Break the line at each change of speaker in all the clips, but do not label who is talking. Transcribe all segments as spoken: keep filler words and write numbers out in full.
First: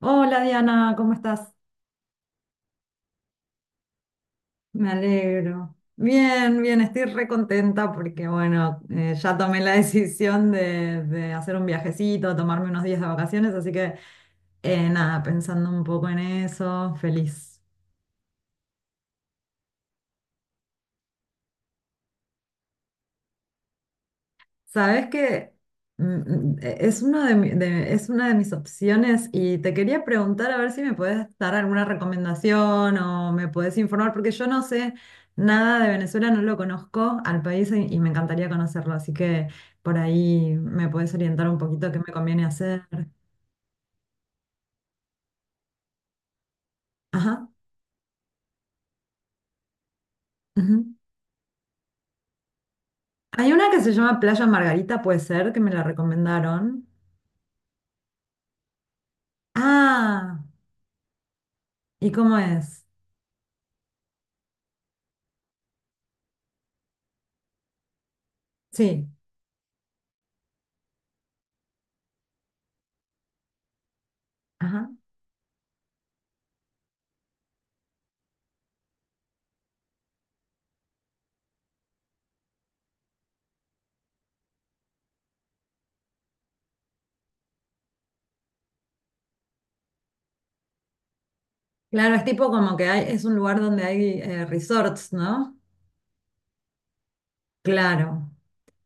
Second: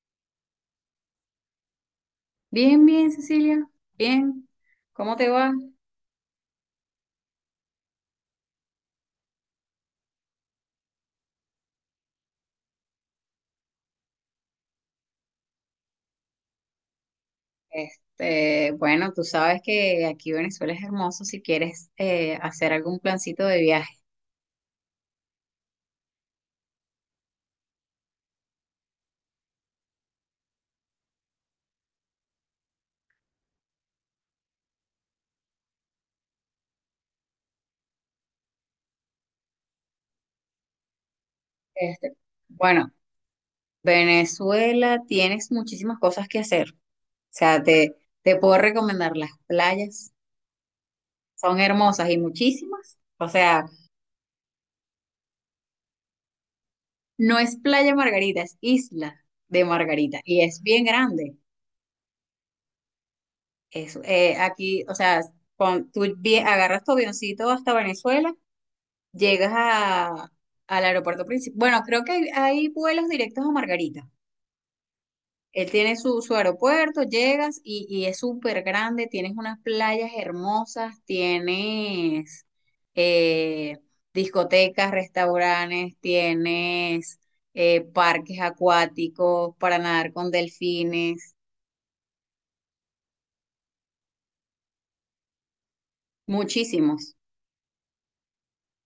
Hola Diana, ¿cómo estás?
Bien, bien, Cecilia, bien.
Me
¿Cómo te va?
alegro. Bien, bien, estoy re contenta porque bueno, eh, ya tomé la decisión de, de hacer un viajecito, tomarme unos días de vacaciones, así que eh, nada, pensando un poco en eso, feliz.
Este, bueno, tú sabes que aquí Venezuela es hermoso si quieres eh, hacer algún plancito de viaje.
Sabes que mm, eh, es una de mi- de- es una de mis opciones y te quería preguntar a ver si me puedes dar alguna recomendación o me puedes informar, porque yo no sé nada de Venezuela, no lo conozco al país y, y me encantaría conocerlo, así que por ahí me puedes orientar un poquito qué me
Este,
conviene hacer.
bueno, Venezuela tienes muchísimas cosas que hacer. O
Ajá.
sea, te, te puedo recomendar las playas.
Ujú.
Son hermosas y muchísimas. O
Hay
sea,
una que se llama Playa Margarita, puede ser, que me la recomendaron.
no es Playa Margarita, es Isla de Margarita.
Ah,
Y es bien grande.
¿y cómo es?
Es, eh, aquí, o sea, cuando tú vie- agarras tu avioncito hasta Venezuela.
Sí.
Llegas a, al aeropuerto principal. Bueno, creo que hay, hay vuelos directos a Margarita. Él tiene su, su aeropuerto, llegas y, y es súper grande, tienes unas playas hermosas, tienes eh, discotecas, restaurantes, tienes eh, parques acuáticos para nadar con delfines,
Claro, es tipo como que hay, es un lugar donde hay eh, resorts, ¿no?
muchísimos.
Claro,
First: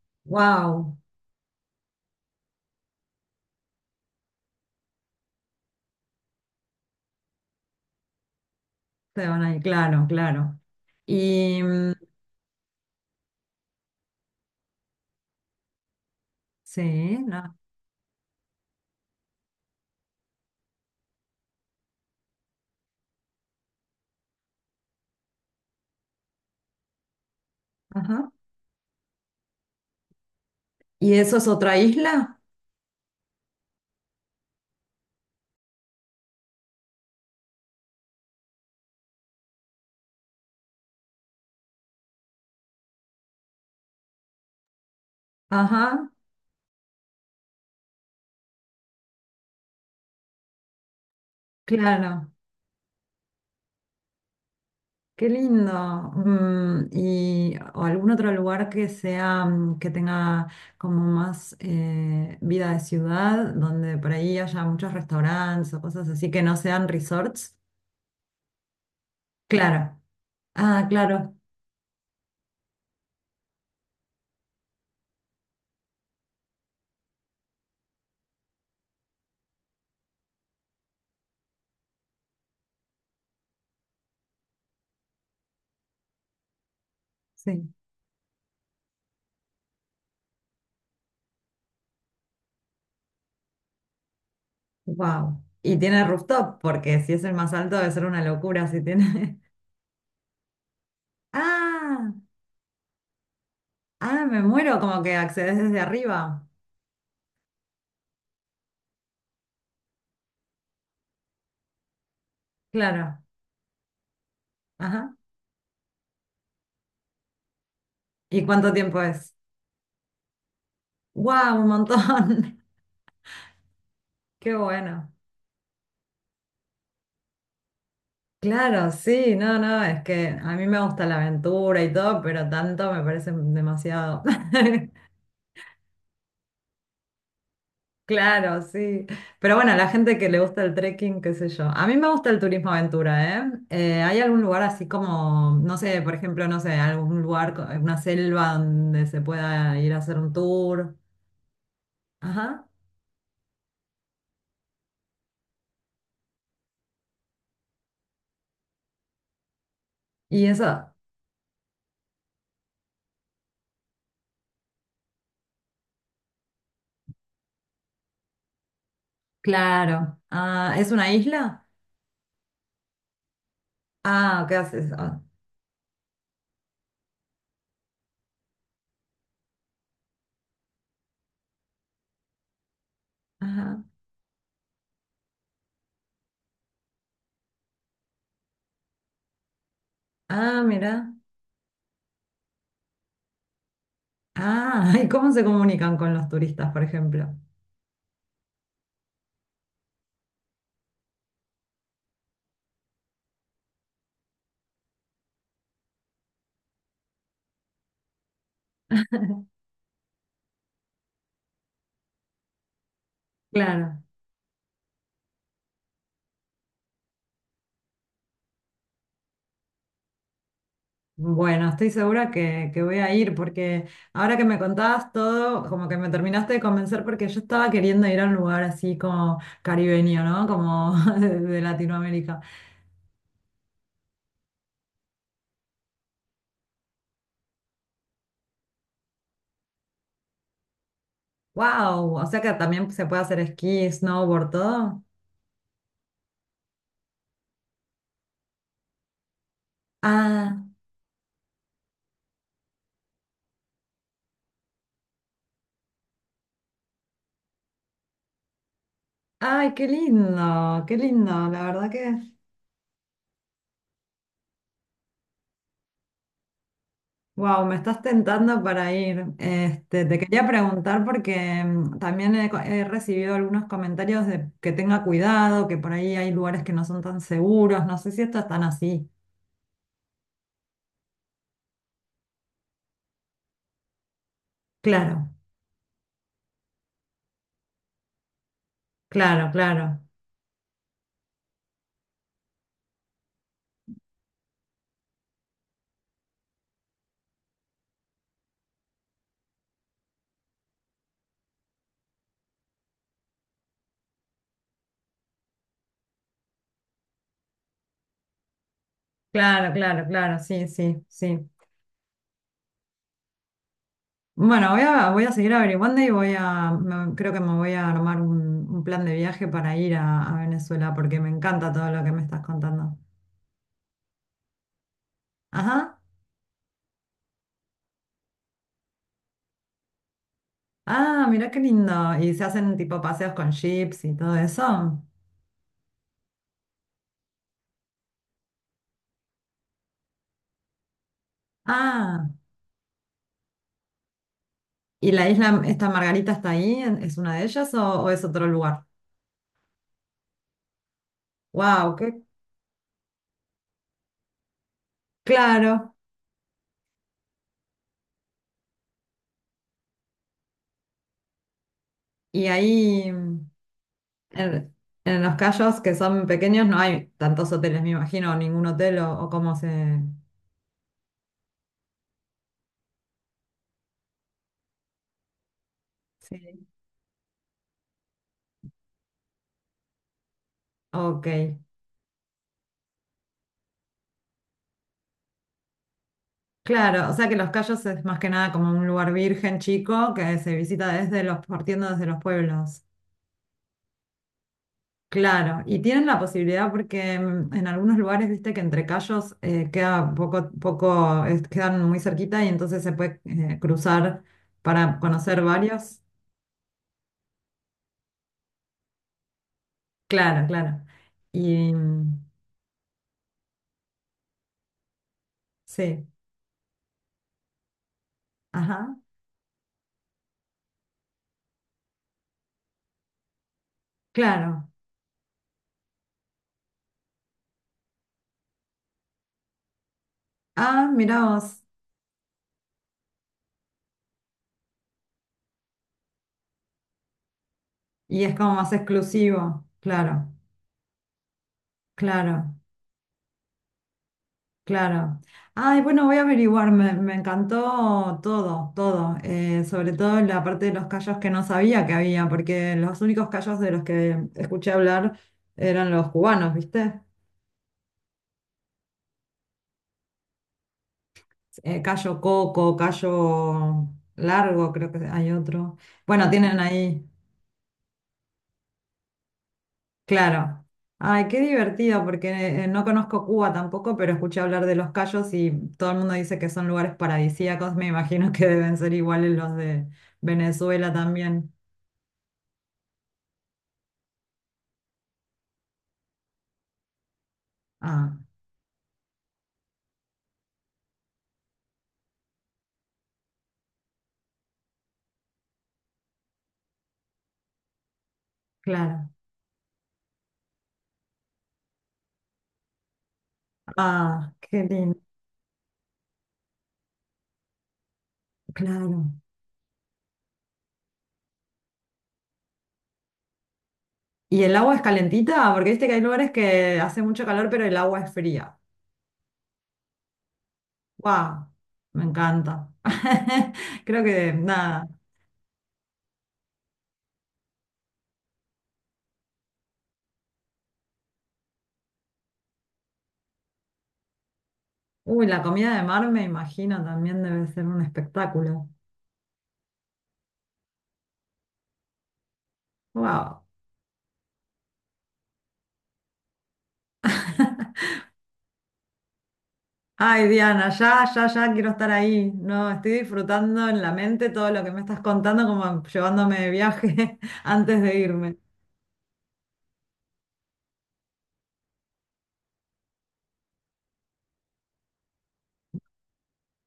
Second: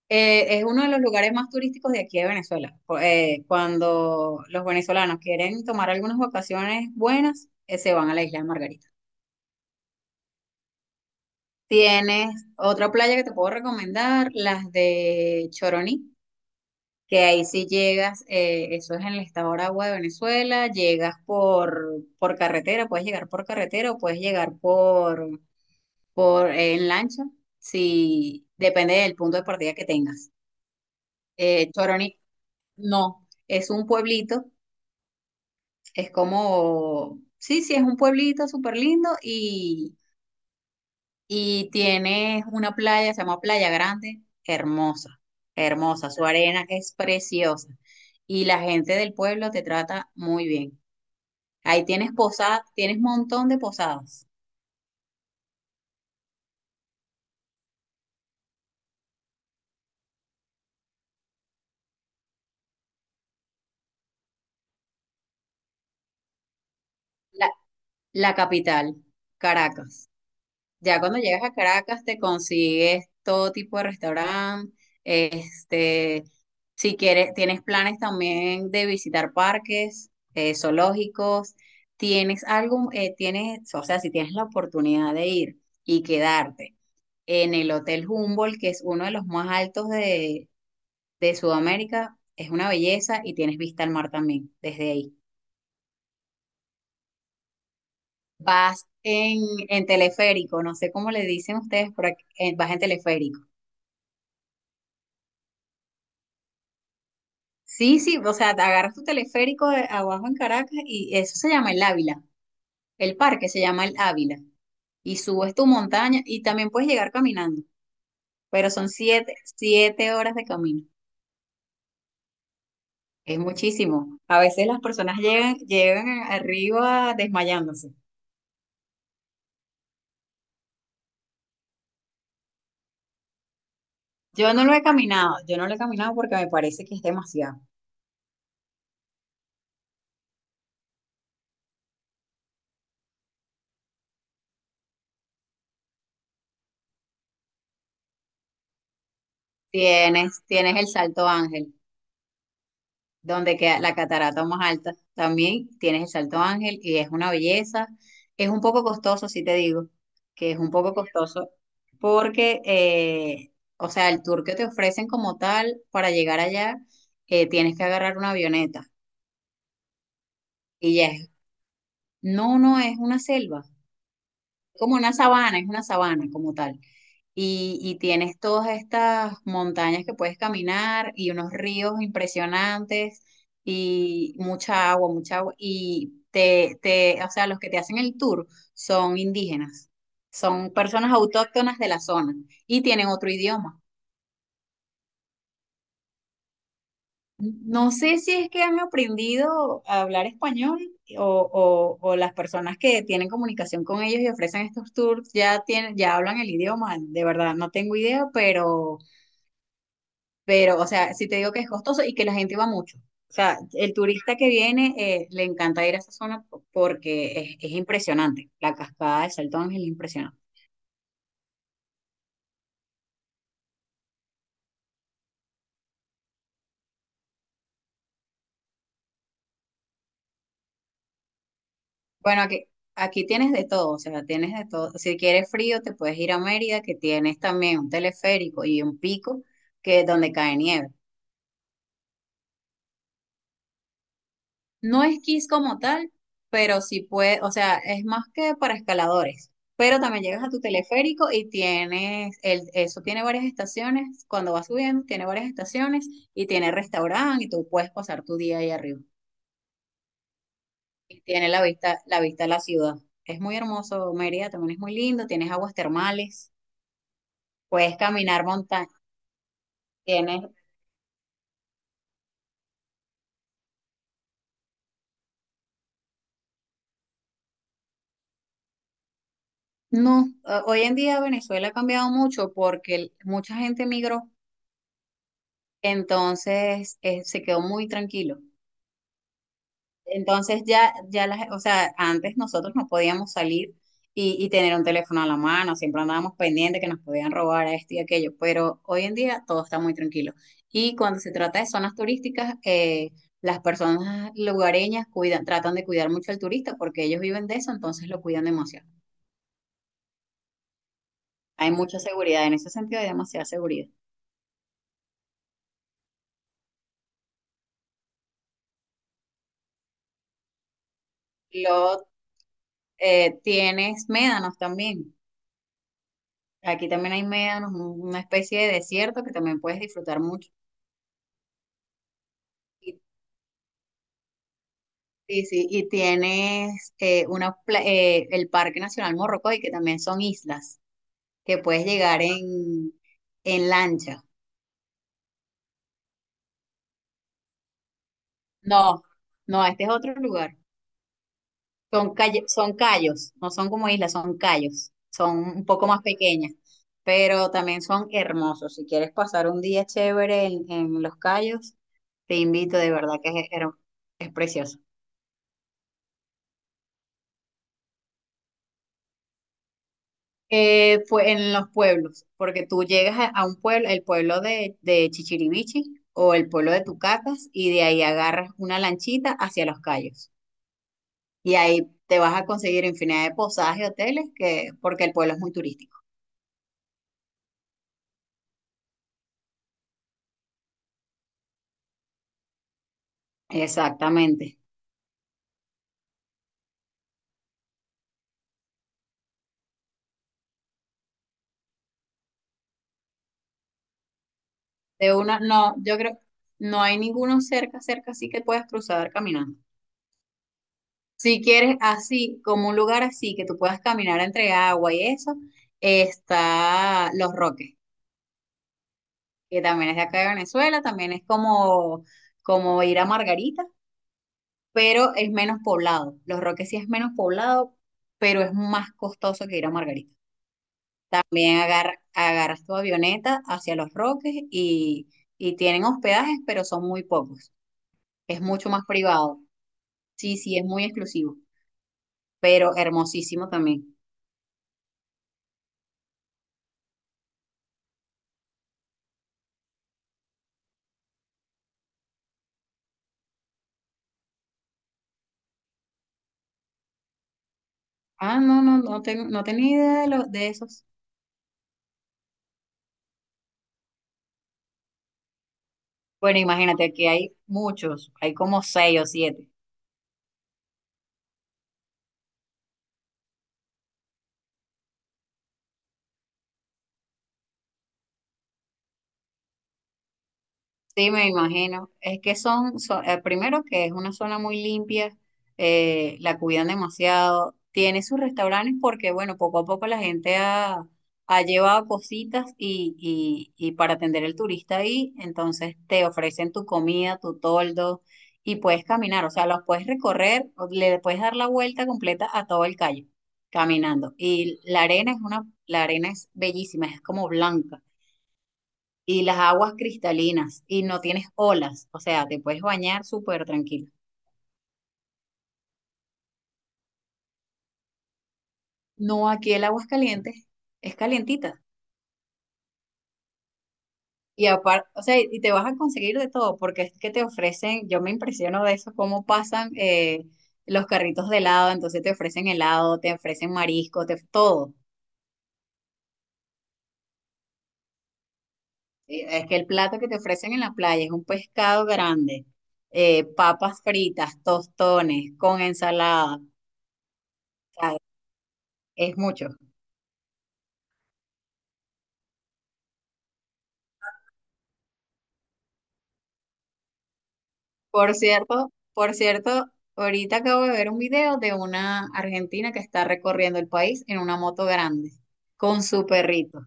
Eh, es uno de
wow,
los lugares más turísticos de aquí de Venezuela. Cu- eh, cuando los venezolanos quieren tomar algunas vacaciones buenas, eh, se van a la isla de Margarita.
se van ahí, claro, claro. Y mm,
Tienes otra playa que te puedo recomendar, las de Choroní,
sí,
que ahí
no,
sí llegas, eh, eso es en el estado Aragua de Venezuela, llegas por, por carretera, puedes llegar por carretera o puedes llegar por, por eh, en lancha,
ajá.
si depende del punto de partida que tengas.
¿Y eso es
Eh,
otra
Choroní,
isla?
no, es un pueblito. Es como, sí, sí, es un pueblito súper lindo y, y tiene una playa, se llama Playa Grande, hermosa,
Ajá,
hermosa, su arena es preciosa y la gente del pueblo te trata muy bien. Ahí tienes
claro,
posadas, tienes montón de posadas.
qué lindo. Mm, y o algún otro lugar que sea, mm, que tenga como más eh, vida de ciudad, donde por ahí haya muchos restaurantes o cosas así que no sean
La,
resorts.
la capital,
Claro,
Caracas.
ah,
Ya cuando
claro,
llegas a Caracas te consigues todo tipo de restaurante, este, si quieres, tienes planes también de visitar parques, eh, zoológicos, tienes algo, eh, tienes, o sea, si tienes la oportunidad de ir y quedarte en
sí.
el Hotel Humboldt, que es uno de los más altos de, de Sudamérica, es una belleza y tienes vista al mar también desde ahí.
Wow. Y tiene rooftop, porque si es el más alto debe ser una locura si
Vas en,
tiene.
en teleférico, no sé cómo le dicen ustedes, por
Ah,
eh, vas en teleférico.
ah, me muero, como que accedes desde arriba.
Sí, sí, o sea, te agarras tu teleférico de abajo en Caracas y eso se llama el Ávila. El
Claro.
parque se llama el Ávila.
Ajá.
Y subes tu montaña y también puedes llegar caminando,
¿Y
pero
cuánto
son
tiempo es?
siete, siete horas de camino.
Wow, un montón.
Es muchísimo. A
Qué
veces las
bueno.
personas llegan, llegan arriba desmayándose.
Claro, sí, no, no, es que a mí me gusta la aventura y todo, pero tanto me parece demasiado.
Yo no lo he caminado, yo no lo he caminado porque me parece que es demasiado.
Claro, sí. Pero bueno, la gente que le gusta el trekking, qué sé yo. A mí me gusta el turismo aventura, ¿eh? Eh, ¿hay algún lugar así como, no sé, por ejemplo, no sé, algún lugar, co- una selva donde se pueda ir a hacer un
Tienes, tienes el
tour?
Salto Ángel,
Ajá.
donde queda la catarata más alta. También tienes el Salto Ángel y es una belleza. Es un poco costoso, si te digo,
¿Y
que es un
eso?
poco costoso porque, eh, o sea, el tour que te ofrecen como tal para llegar allá, eh, tienes que agarrar una avioneta
Claro. Ah, ¿es
y ya
una
es,
isla?
no, no es una selva.
Ah, ¿qué haces?
Como una
Ah,
sabana, es una sabana como tal. Y, y tienes todas estas montañas que puedes caminar y unos ríos impresionantes
ajá.
y mucha agua, mucha agua. Y te, te, o sea, los que te hacen el tour son indígenas,
Ah,
son personas
mira.
autóctonas de la zona y tienen otro idioma.
Ah, ¿y cómo se comunican con los turistas, por ejemplo?
No sé si es que han aprendido a hablar español o, o- o las personas que tienen comunicación con ellos y ofrecen estos tours ya tienen, ya hablan el idioma. De verdad, no tengo idea, pero, pero, o sea, si te digo que es costoso y que la gente va mucho. O sea, el
Claro.
turista que viene eh, le encanta ir a esa zona porque es, es impresionante. La cascada de Salto Ángel es impresionante.
Bueno, estoy segura que, que voy a ir porque ahora que me contabas todo, como que me terminaste de convencer porque yo estaba queriendo ir a un lugar así como caribeño, ¿no? Como de, de Latinoamérica.
Bueno, aquí, aquí tienes de todo, o sea, tienes de todo. Si quieres frío, te puedes ir a Mérida, que tienes también un teleférico y un pico que donde cae nieve.
¡Wow! O sea que también se puede hacer esquí, snowboard, todo.
No esquís como tal, pero sí puede, o sea, es más que para escaladores. Pero también llegas a tu
Ah,
teleférico y tienes, el, eso tiene varias estaciones, cuando vas subiendo, tiene varias estaciones y tiene restaurante y tú puedes pasar tu día ahí arriba.
ay, qué lindo, qué
Y
lindo,
tiene la
la verdad
vista, la
que
vista a la ciudad. Es muy hermoso, Mérida también es muy lindo, tienes aguas termales.
wow, me
Puedes
estás
caminar
tentando
montaña.
para ir. Este, te quería
Tienes.
preguntar porque mm, también he, co- he recibido algunos comentarios de que tenga cuidado, que por ahí hay lugares que no son tan seguros. No sé si esto es tan así.
No, eh, hoy en día Venezuela ha cambiado mucho porque el- mucha gente migró,
Claro,
entonces eh, se quedó muy tranquilo.
claro, claro,
Entonces ya, ya las, o sea, antes nosotros no podíamos salir y, y tener un teléfono a la mano, siempre andábamos pendientes que nos podían robar a esto y aquello, pero hoy en día todo está muy tranquilo. Y cuando se trata de zonas turísticas, eh, las personas lugareñas cuidan, tratan de cuidar mucho al turista porque ellos viven de eso, entonces lo cuidan demasiado.
claro, claro, claro, sí, sí, sí.
Hay mucha seguridad, en ese sentido hay demasiada seguridad.
Bueno, voy a, voy a seguir averiguando y voy a, me- creo que me voy a armar un, un plan de viaje para ir a, a Venezuela porque me encanta todo lo
Luego
que me estás contando.
eh, tienes médanos también.
Ajá.
Aquí también hay médanos, un- una especie de desierto que también puedes disfrutar mucho.
Ah, mirá qué lindo. ¿Y se hacen
Y,
tipo paseos con jeeps y todo eso?
y sí, y tienes eh, una, pla- eh, el Parque Nacional Morrocoy, que también son islas, que puedes llegar
Ah,
en, en lancha.
¿y la isla, esta Margarita está ahí? ¿En- ¿Es una de ellas o, o es otro lugar?
No, no, este es otro lugar.
Wow,
Son,
qué
calle- son callos, no son como islas, son callos, son un poco
claro.
más pequeñas, pero también son hermosos. Si quieres pasar un día chévere en, en los callos, te
Y
invito, de
ahí
verdad que
mm,
es, her- es
en,
precioso.
en los cayos que son pequeños no hay tantos hoteles, me imagino, ningún hotel o, o cómo se...
Eh, fue en los pueblos, porque tú llegas a, a un pueblo, el pueblo de, de Chichiribichi o el
Sí.
pueblo de Tucacas, y de ahí agarras una lanchita hacia los callos.
Ok,
Y ahí te vas a conseguir infinidad de posadas y hoteles, que, porque el pueblo es muy turístico.
claro, o sea que los cayos es más que nada como un lugar virgen chico que se visita desde los, partiendo desde los pueblos.
Exactamente.
Claro, y tienen la posibilidad porque mm, en algunos lugares, viste que entre callos eh, queda poco, poco, es- quedan muy cerquita y entonces se puede eh, cruzar para
De una,
conocer
no, yo
varios.
creo, no hay ninguno cerca, cerca, así que puedas cruzar caminando.
Claro, claro.
Si
Y
quieres
mm,
así, como un lugar así, que tú puedas caminar entre agua y eso,
sí,
está Los Roques,
ajá,
que también es de acá de Venezuela, también es como, como ir a Margarita,
claro.
pero es menos poblado. Los Roques sí es menos poblado, pero es más costoso que ir a Margarita.
Ah, mirá
También
vos.
agar- agarras tu avioneta hacia Los Roques y, y tienen hospedajes, pero son muy pocos.
Y es
Es
como
mucho
más
más privado.
exclusivo, claro,
Sí, sí, es muy exclusivo,
claro.
pero hermosísimo también.
Claro. Ay, bueno, voy a averiguar, me, me encantó todo, todo, eh, sobre todo la parte de los callos que no sabía que había, porque los únicos callos de los que escuché hablar eran los cubanos, ¿viste?
Ah, no, no, no, tengo, no tenía idea de, lo- de esos.
Eh, callo coco, callo largo, creo que hay otro. Bueno,
Bueno,
tienen
imagínate,
ahí,
aquí hay muchos, hay como seis o siete.
claro. Ay, qué divertido, porque eh, no conozco Cuba tampoco, pero escuché hablar de los callos y todo el mundo dice que son lugares paradisíacos, me imagino que deben ser iguales los de Venezuela
Sí, me
también.
imagino. Es que son, son- eh, primero que es una zona muy limpia, eh, la cuidan demasiado. Tiene
Ah,
sus restaurantes porque, bueno, poco a poco la gente ha, ha llevado cositas y, y, y para atender al turista ahí, entonces te ofrecen tu comida, tu toldo y puedes
claro.
caminar, o sea, los puedes recorrer, o le puedes dar la vuelta completa a todo el calle caminando.
Ah,
Y
qué
la
lindo.
arena es una, la arena es bellísima, es como blanca
Claro.
y las aguas cristalinas y no tienes olas, o sea, te puedes bañar súper tranquilo.
¿Y el agua es calentita? Porque viste que hay lugares que hace mucho calor, pero el agua es fría.
No, aquí el agua es caliente, es
¡Wow!
calientita.
Me encanta. Creo que
Y
nada.
aparte, o sea, y te vas a conseguir de todo, porque es que te ofrecen, yo me impresiono de eso, cómo pasan eh, los carritos de helado, entonces te ofrecen helado, te ofrecen marisco, te, todo.
Uy, la comida de mar me imagino también debe ser un espectáculo.
Eh, Es que el plato que te ofrecen en la playa es un pescado grande, eh,
¡Wow!
papas fritas, tostones, con ensalada, o sea, es mucho.
Ay, Diana, ya, ya, ya quiero estar ahí. No, estoy disfrutando en la mente todo lo que me estás contando, como llevándome de viaje antes de
Por
irme.
cierto, por cierto, ahorita acabo de ver un video de una argentina que está recorriendo el país en una moto grande con su perrito.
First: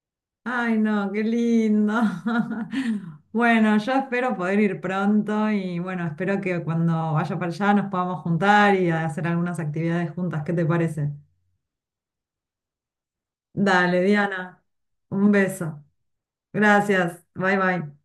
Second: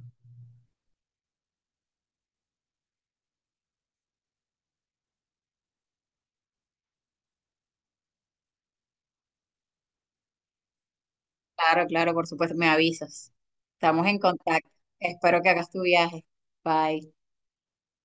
Ay, no, qué lindo. Bueno, yo espero poder ir pronto y bueno, espero que cuando vaya para allá nos podamos juntar y hacer algunas actividades juntas. ¿Qué te parece?
Claro, claro, por supuesto, me avisas.
Dale,
Estamos en
Diana,
contacto.
un
Espero que hagas tu
beso.
viaje. Bye.
Gracias. Bye, bye.